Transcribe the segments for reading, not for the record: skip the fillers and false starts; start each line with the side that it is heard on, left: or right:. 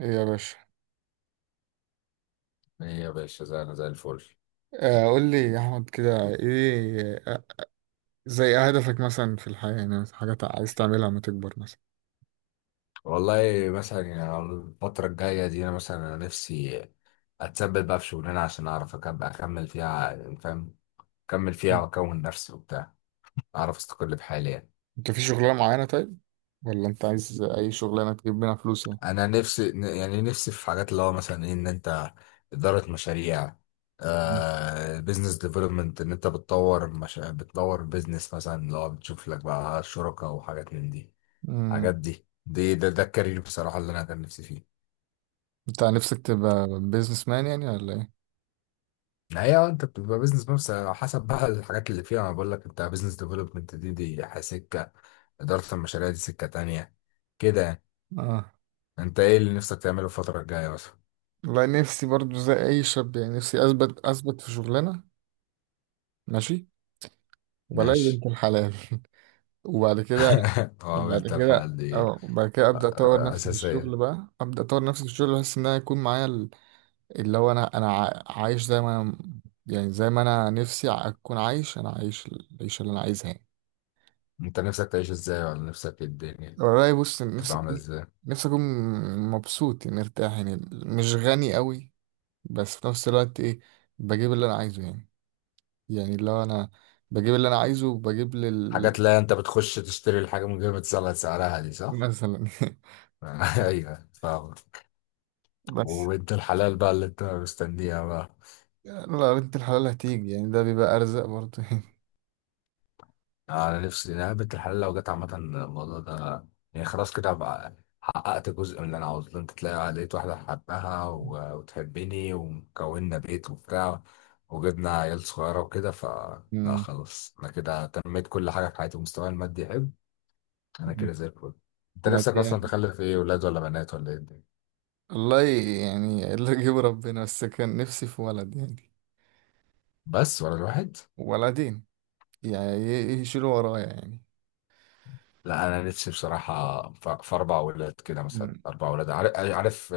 right: ايه يا باشا.
left: ايه يا باشا، زي الفل.
right: قول لي يا احمد كده ايه. زي هدفك مثلا في الحياة يعني حاجات عايز تعملها لما تكبر مثلا.
left: والله مثلا يعني على الفترة الجاية دي، انا نفسي اتثبت بقى في شغلانة عشان اعرف اكمل فيها، يعني فاهم، اكمل فيها
right: مم.
left: واكون نفسي وبتاع، اعرف استقل بحالي يعني.
right: انت في شغلانة معينة؟ طيب ولا انت عايز اي شغلانة تجيب منها فلوس يعني؟
left: انا نفسي، يعني نفسي في حاجات اللي هو مثلا إيه، ان انت ادارة مشاريع،
right: مم.
left: آه بزنس ديفلوبمنت، ان انت بتطور مش... بتطور بزنس مثلا، اللي هو بتشوف لك بقى شركاء وحاجات من دي.
right: امم
left: حاجات دي ده الكارير بصراحة اللي انا كان نفسي فيه.
right: انت نفسك تبقى بيزنس مان يعني ولا ايه؟
left: هي انت بتبقى بيزنس، بس على حسب بقى الحاجات اللي فيها. انا بقول لك، انت بيزنس ديفلوبمنت دي سكه، اداره المشاريع دي سكه تانية، كده يعني.
right: اه.
left: انت ايه اللي نفسك تعمله الفتره الجايه مثلا؟
right: والله نفسي برضو زي اي شاب يعني نفسي اثبت في شغلانة. ماشي. وبلاقي
left: ماشي.
right: بنت الحلال وبعد كده.
left: اه، قلت الحلقه دي
right: وبعد كده ابدا اطور نفسي في
left: اساسيه.
right: الشغل بقى، ابدا اطور نفسي في الشغل بحيث ان انا يكون معايا اللي هو عايش زي ما انا. يعني زي ما انا نفسي اكون عايش، انا عايش العيشه اللي انا عايزها يعني.
left: انت نفسك تعيش ازاي؟ ولا نفسك ايه الدنيا
right: والله بص
left: تبقى عامله ازاي؟
right: نفسي اكون مبسوط يعني، مرتاح يعني، مش غني قوي بس في نفس الوقت ايه، بجيب اللي انا عايزه يعني. يعني لو انا بجيب اللي انا عايزه وبجيب لل
left: حاجات. لا، انت بتخش تشتري الحاجه من غير ما تسأل سعرها، دي صح.
right: مثلا
left: ايوه، فاهم.
right: بس.
left: وانت الحلال بقى اللي انت مستنيها بقى.
right: يعني لو بنت الحلال هتيجي يعني ده بيبقى ارزق برضه يعني.
left: انا نفسي إن انا بنت الحلال لو جت، عامه الموضوع ده يعني خلاص كده هبقى حققت جزء من اللي انا عاوزه. انت لقيت واحده حبها وتحبني، وكوننا بيت وبتاع، وجبنا عيال صغيره وكده لا
right: مم.
left: خلاص، انا كده تنميت كل حاجه في حياتي ومستواي المادي يحب، انا كده زي الفل. انت نفسك
right: ماديا.
left: اصلا تخلف ايه، ولاد ولا بنات ولا ايه الدنيا؟
right: والله يعني اللي يجيب ربنا، بس كان نفسي في ولد يعني،
left: بس ولا الواحد.
right: ولدين يعني يشيلوا ورايا يعني.
left: لا انا نفسي بصراحه في اربع ولاد كده، مثلا
right: مم.
left: اربع ولاد، عارف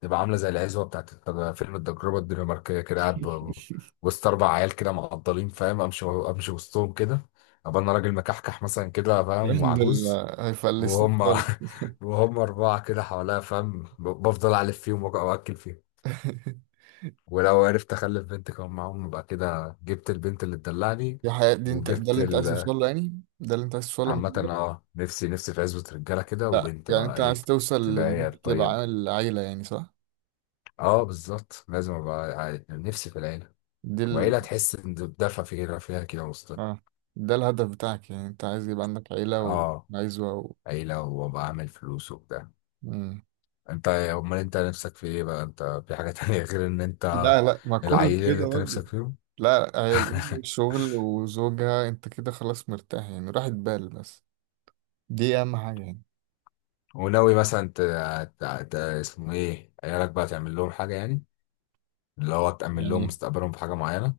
left: تبقى عامله زي العزوه بتاعت فيلم التجربه الدنماركيه، كده قاعد وسط اربع عيال كده معضلين، فاهم؟ امشي امشي وسطهم كده، ابقى انا راجل مكحكح مثلا كده فاهم،
right: الكلام ده
left: وعجوز،
right: اللي هيفلسوك
left: وهم
right: خالص.
left: وهم اربعه كده حواليا، فاهم، بفضل الف فيهم واكل فيهم. ولو عرفت اخلف بنت كمان معاهم، يبقى كده جبت البنت اللي تدلعني
right: دي حياة، دي انت ده
left: وجبت
right: اللي انت عايز توصل له يعني، ده اللي انت عايز توصل له لما
left: عامة
right: تكبر.
left: اه، نفسي في عزوة رجالة كده،
right: لا
left: وبنت
right: يعني
left: بقى،
right: انت
left: ايه
right: عايز توصل
left: تبقى
right: لان
left: هي
right: انت تبقى
left: الطيبة.
right: عامل عيلة يعني، صح؟
left: اه بالظبط، لازم ابقى نفسي في العيلة،
right: دي ال...
left: وعيلة تحس إن بدفع فكرة فيها كده وسط،
right: اه، ده الهدف بتاعك يعني، انت عايز يبقى عندك عيلة
left: آه
right: وعزوة
left: عيلة وأبقى عامل فلوس وبتاع.
right: مم.
left: أنت نفسك في إيه بقى؟ أنت في حاجة تانية غير إن أنت
right: لا لا، ما كله
left: العيلة اللي
right: كده
left: أنت
right: برضه.
left: نفسك فيهم؟
right: لا شغل وزوجها انت كده خلاص، مرتاح يعني راحة بال بس. دي اهم حاجة يعني.
left: وناوي مثلا اسمه إيه، عيالك بقى تعمل لهم حاجة يعني، اللي هو تأمن لهم
right: يعني
left: مستقبلهم بحاجة معينة.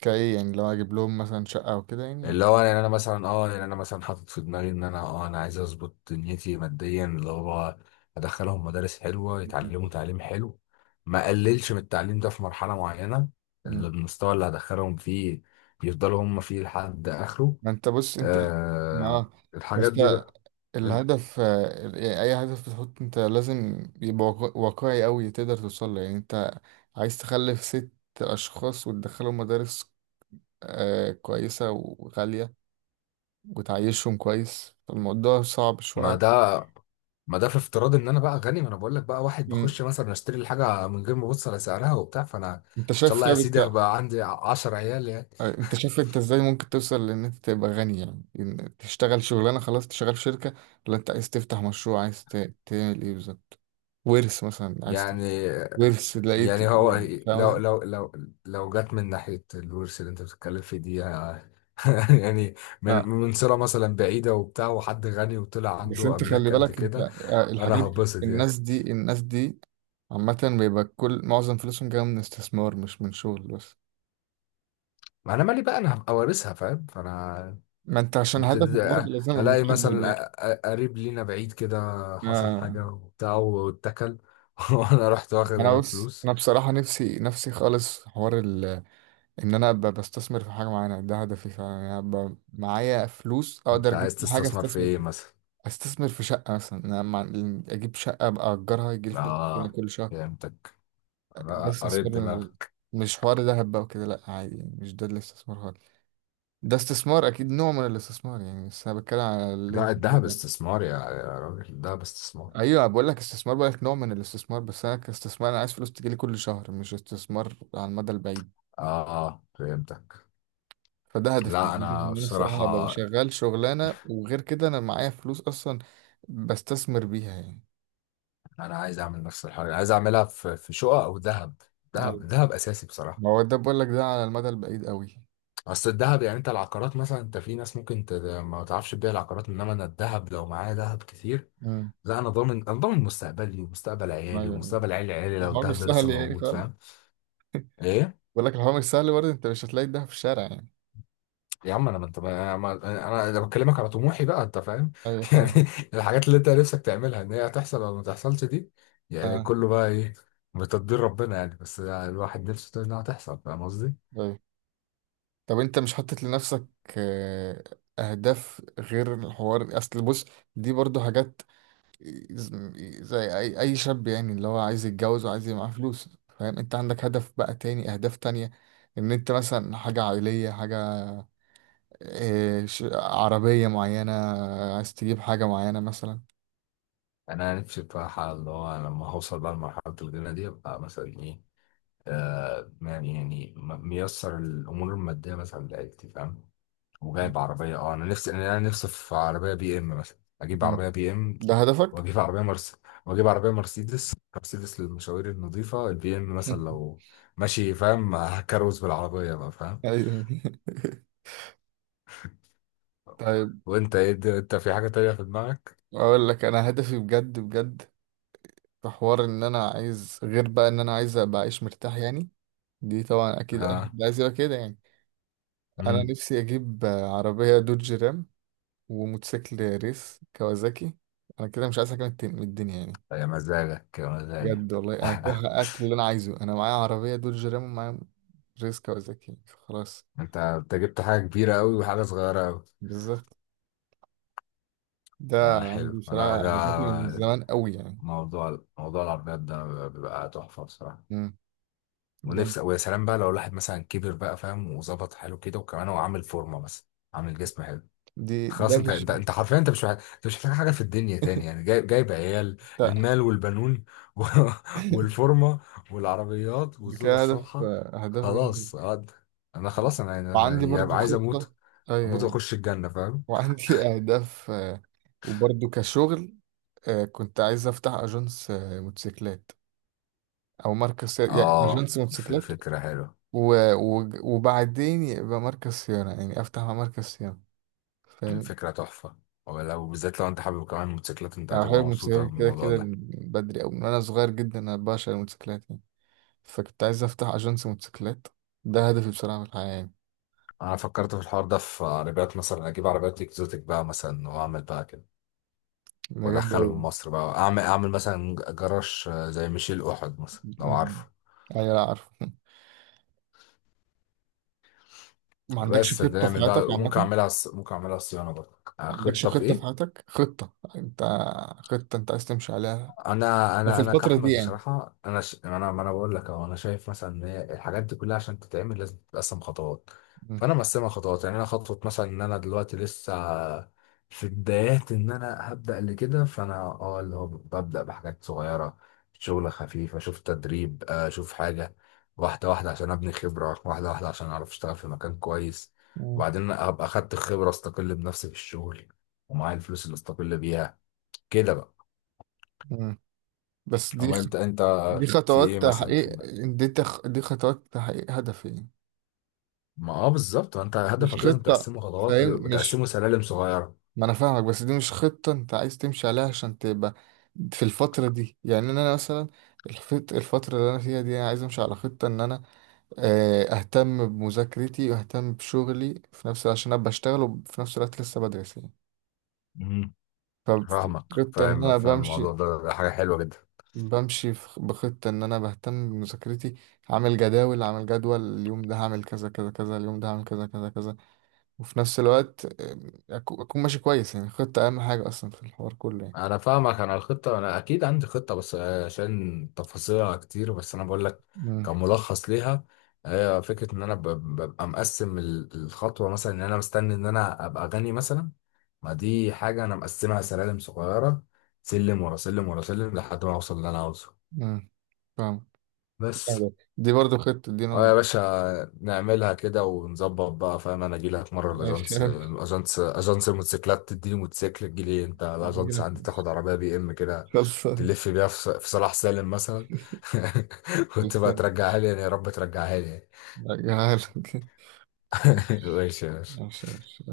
right: كايه، يعني لو اجيب لهم مثلا شقه او كده يعني ولا؟
left: اللي هو يعني انا مثلا، حاطط في دماغي ان انا، انا عايز اظبط دنيتي ماديا، اللي هو ادخلهم مدارس حلوه يتعلموا تعليم حلو، ما اقللش من التعليم ده في مرحله معينه،
right: مم.
left: اللي المستوى اللي هدخلهم فيه يفضلوا هم فيه لحد اخره.
right: ما انت بص انت.
left: آه
right: اه، بس
left: الحاجات دي
right: ده
left: بقى.
right: الهدف. يعني اي هدف بتحط انت لازم يبقى واقعي قوي تقدر توصل له يعني. انت عايز تخلف ست اشخاص وتدخلهم مدارس كويسه وغاليه وتعيشهم كويس، فالموضوع صعب
left: ما
right: شويه.
left: ده ما ده في افتراض ان انا بقى غني، ما انا بقول لك بقى، واحد بخش
right: مم.
left: مثلا اشتري الحاجه من غير ما ابص على سعرها وبتاع، فانا ان
right: انت
left: شاء
right: شايف؟
left: الله يا
right: طيب
left: سيدي هبقى عندي 10 عيال
right: انت شايف انت ازاي ممكن توصل لان انت تبقى غني يعني؟ إن تشتغل شغلانه خلاص تشتغل في شركه، ولا انت عايز تفتح مشروع، عايز تعمل ايه بالظبط؟ ورث مثلا، عايز
left: يعني
right: ورث لقيت
left: يعني هو
right: إيه؟ فاهم
left: لو
right: قصدي.
left: لو لو لو جت من ناحية الورث اللي انت بتتكلم فيه دي يعني، من
right: اه،
left: من صلة مثلا بعيدة وبتاع، وحد غني وطلع
right: بس
left: عنده
right: انت خلي
left: أملاك قد
right: بالك انت،
left: كده، أنا هبسط يعني.
right: الناس دي عامه بيبقى كل معظم فلوسهم جايه من استثمار مش من شغل بس.
left: ما أنا مالي بقى، أنا هبقى وارثها فاهم، فأنا
right: ما انت عشان هدفك برضه
left: كده
right: لازم يبقى
left: ألاقي
right: محدد
left: مثلا
right: يعني.
left: قريب لينا بعيد كده، حصل
right: آه.
left: حاجة وبتاع واتكل، وأنا رحت واخد
right: انا
left: أنا
right: بص،
left: فلوس.
right: انا بصراحه نفسي نفسي خالص في حوار ان انا ابقى بستثمر في حاجه معينه. ده هدفي فعلا يعني، ابقى معايا فلوس اقدر
left: أنت
right: اجيب
left: عايز
right: بيها حاجه
left: تستثمر في
right: استثمر
left: إيه
right: فيها.
left: مثلا؟
right: استثمر في شقه مثلا. اجيب شقه ابقى اجرها يجي لي فلوس كده
left: آه،
right: كل شهر.
left: فهمتك،
right: ده
left: قريت
right: استثمار بالنسبة لي.
left: دماغك.
right: مش حوار دهب بقى وكده، لا عادي يعني، مش ده الاستثمار خالص. ده استثمار اكيد، نوع من الاستثمار يعني، بس انا بتكلم على اللي
left: لا
right: انت.
left: الذهب استثمار، يا راجل الذهب استثمار.
right: ايوه، بقول لك استثمار، بقول لك نوع من الاستثمار، بس انا كاستثمار انا عايز فلوس تجي لي كل شهر، مش استثمار على المدى البعيد.
left: اه اه، فهمتك.
right: فده هدفي،
left: لا انا
right: ان انا الصراحه ابقى
left: بصراحة
right: شغال شغلانه، وغير كده انا معايا فلوس اصلا بستثمر بيها يعني.
left: انا عايز اعمل نفس الحاجة، عايز اعملها في شقق او ذهب ذهب
right: ايوه.
left: ذهب اساسي بصراحة.
right: ما هو ده بقول لك، ده على المدى البعيد قوي.
left: اصل الذهب يعني، انت العقارات مثلا انت، في ناس ممكن ما تعرفش تبيع العقارات، انما انا الذهب لو معايا ذهب كتير،
right: امم.
left: لا انا ضامن، انا ضامن مستقبلي ومستقبل عيالي
right: أيوة.
left: ومستقبل عيال عيالي لو
right: الحوار مش
left: الذهب ده
right: سهل
left: لسه
right: يعني
left: موجود،
right: خالص.
left: فاهم؟ ايه
right: بقول لك الحوار مش سهل، برضه انت مش هتلاقي ده في الشارع يعني.
left: يا عم، انا ما انت انا بكلمك على طموحي بقى، انت فاهم؟
right: ايوه
left: يعني
right: فاهم.
left: الحاجات اللي انت نفسك تعملها ان هي هتحصل ولا ما تحصلش دي يعني،
right: اه.
left: كله بقى ايه؟ بتدبير ربنا يعني، بس الواحد نفسه انها هتحصل، فاهم قصدي؟
right: ايوه. طب انت مش حاطط لنفسك آه، اهداف غير الحوار؟ اصل بص، دي برضه حاجات زي اي شاب يعني، اللي هو عايز يتجوز وعايز يبقى معاه فلوس، فاهم. انت عندك هدف بقى تاني، اهداف تانية، ان انت مثلا حاجة عائلية، حاجة، إيه، عربية معينة عايز تجيب حاجة معينة مثلا؟
left: انا نفسي بصراحه اللي هو، أنا لما هوصل بقى لمرحله الغنى دي، ابقى مثلا ايه، يعني ميسر الامور الماديه مثلا لعيلتي، فاهم، وجايب عربية. انا نفسي في عربية بي ام مثلا، اجيب
right: مم.
left: عربية بي ام،
right: ده هدفك؟
left: واجيب عربية مرس واجيب عربية مرسيدس للمشاوير النظيفة، البي ام مثلا لو ماشي فاهم، هكروز بالعربية بقى فاهم.
right: أيوة. طيب.
left: وانت ايه انت في حاجة تانية في دماغك؟
right: اقول لك انا هدفي بجد بجد، في حوار ان انا عايز غير بقى، ان انا عايز ابقى عايش مرتاح يعني. دي طبعا اكيد اي
left: اه.
right: حد عايز يبقى كده يعني. انا
left: امم
right: نفسي اجيب عربية دوج رام، وموتوسيكل ريس كوازاكي. انا كده مش عايز حاجه من من الدنيا يعني.
left: يا مزاجك يا
right: بجد
left: مزاجك.
right: والله، انا كده حققت اللي انا عايزه. انا معايا عربيه دول جيرام، ومعايا ريس كوازاكي، خلاص.
left: انت انت جبت حاجة كبيرة قوي وحاجة صغيرة قوي.
right: بالظبط. ده
left: آه حلو،
right: عندي
left: انا
right: بصراحه
left: ده
right: هدفي من زمان قوي يعني.
left: موضوع العربيات ده بيبقى تحفة بصراحة.
right: امم. جامد.
left: ونفسي، ويا سلام بقى لو الواحد مثلا كبر بقى فاهم، وظبط حاله كده، وكمان هو عامل فورمه مثلا، عامل جسم حلو.
right: دي ده
left: خلاص انت انت
right: فيجن
left: انت حرفيا، انت مش محتاج، انت مش محتاج حاجه في الدنيا تاني يعني، جايب عيال،
right: بتاع
left: المال والبنون، و... والفورمه، والعربيات،
right: دي
left: والزوجه
right: كده هدف،
left: الصالحه.
right: اهداف جامد.
left: خلاص انا خلاص، انا
right: وعندي
left: يبقى
right: برضو
left: عايز
right: خطه.
left: اموت،
right: ايوه.
left: اموت
right: أيوة.
left: واخش الجنه فاهم.
right: وعندي اهداف، وبرضو كشغل، كنت عايز افتح اجنس موتوسيكلات، او مركز صيانة يعني
left: اه
right: اجنس موتوسيكلات
left: فكره حلوه،
right: وبعدين يبقى مركز صيانة يعني افتح مع مركز صيانة، فاهم.
left: فكره تحفه، ولو بالذات لو انت حابب كمان موتوسيكلات، انت
right: انا بحب
left: هتبقى
right: الموتوسيكلات
left: مبسوطه من
right: كده
left: الموضوع
right: كده
left: ده.
right: من بدري، او من وانا صغير جدا، انا بعشق الموتوسيكلات يعني. فكنت عايز افتح اجنس موتوسيكلات. ده هدفي بصراحة في الحياة يعني.
left: انا فكرت في الحوار ده في عربيات، مثلا اجيب عربيات اكزوتيك بقى مثلا، واعمل بقى كده
right: ده جامد
left: وادخلهم
right: أوي.
left: مصر بقى، اعمل اعمل مثلا جراج، زي ميشيل احد مثلا لو عارفه.
right: أمم. ايوه. لا عارف. ما عندكش
left: بس ده
right: خطة في
left: نعمل بقى،
right: حياتك
left: ممكن
right: عامة؟
left: اعملها ممكن اعملها صيانه برضه.
right: ما عندكش
left: خطه في
right: خطة في
left: ايه؟
right: حياتك، خطة انت، خطة انت عايز تمشي عليها،
left: انا
right: ده في
left: انا انا
right: الفترة دي
left: كاحمد
right: يعني؟
left: بصراحه، انا ش... انا ما انا بقول لك اهو، انا شايف مثلا ان هي الحاجات دي كلها عشان تتعمل لازم تتقسم خطوات.
right: أمم.
left: فانا مقسمها خطوات يعني، انا خطوه مثلا ان انا دلوقتي لسه في بدايات ان انا هبدا اللي كده، فانا اه اللي هو ببدا بحاجات صغيره، شغل خفيف، اشوف تدريب، اشوف حاجه، واحده واحده عشان ابني خبره، واحده واحده عشان اعرف اشتغل في مكان كويس،
right: أمم.
left: وبعدين ابقى اخدت الخبره، استقل بنفسي في الشغل ومعايا الفلوس اللي استقل بيها، كده بقى.
right: أمم. بس دي
left: اما انت، انت
right: دي
left: في ايه
right: خطوات
left: مثلا في
right: تحقيق،
left: دماغك؟
right: دي خطوات تحقيق هدفين،
left: ما اه بالظبط، ما انت
right: مش
left: هدفك لازم
right: خطة،
left: تقسمه خطوات،
right: فاهم؟ مش.
left: تقسمه سلالم صغيره.
right: ما انا فاهمك، بس دي مش خطة انت عايز تمشي عليها عشان تبقى في الفترة دي يعني، إن انا مثلا الفترة اللي انا فيها دي انا عايز امشي على خطة ان انا، اهتم بمذاكرتي واهتم بشغلي في نفس، عشان ابقى اشتغل وفي نفس الوقت لسه بدرس يعني.
left: مم. فاهمك،
right: فخطة ان
left: فاهم
right: انا
left: فاهم. الموضوع ده حاجه حلوه جدا.
right: بخطة، إن أنا بهتم بمذاكرتي، عامل جداول، عامل جدول، اليوم ده هعمل كذا كذا كذا، اليوم ده هعمل كذا كذا كذا، وفي نفس الوقت أكون ماشي كويس يعني. خطة أهم حاجة أصلا في الحوار كله يعني.
left: انا فاهمك، انا الخطه انا اكيد عندي خطه بس، عشان تفاصيلها كتير، بس انا بقول لك
right: مم.
left: كملخص ليها، هي فكره ان انا ببقى مقسم الخطوه، مثلا ان انا مستني ان انا ابقى غني مثلا، ما دي حاجه انا مقسمها سلالم صغيره، سلم ورا سلم ورا سلم لحد ما اوصل اللي انا عاوزه
right: مم. فاهم.
left: بس.
right: دي برضو خطة، دي
left: اه
right: نوع.
left: يا باشا، نعملها كده ونظبط بقى فاهم، انا اجي لك مره
right: ماشي.
left: الاجانس اجانس اجانس الموتوسيكلات، تديني موتوسيكل، تجي لي انت الاجانس عندي، تاخد عربيه بي ام كده،
right: خلصان.
left: تلف بيها في صلاح سالم مثلا، وتبقى
right: خلصان.
left: ترجعها لي يعني، يا رب ترجعها لي يعني.
right: هجيلك.
left: ماشي يا باشا.
right: ماشي ماشي.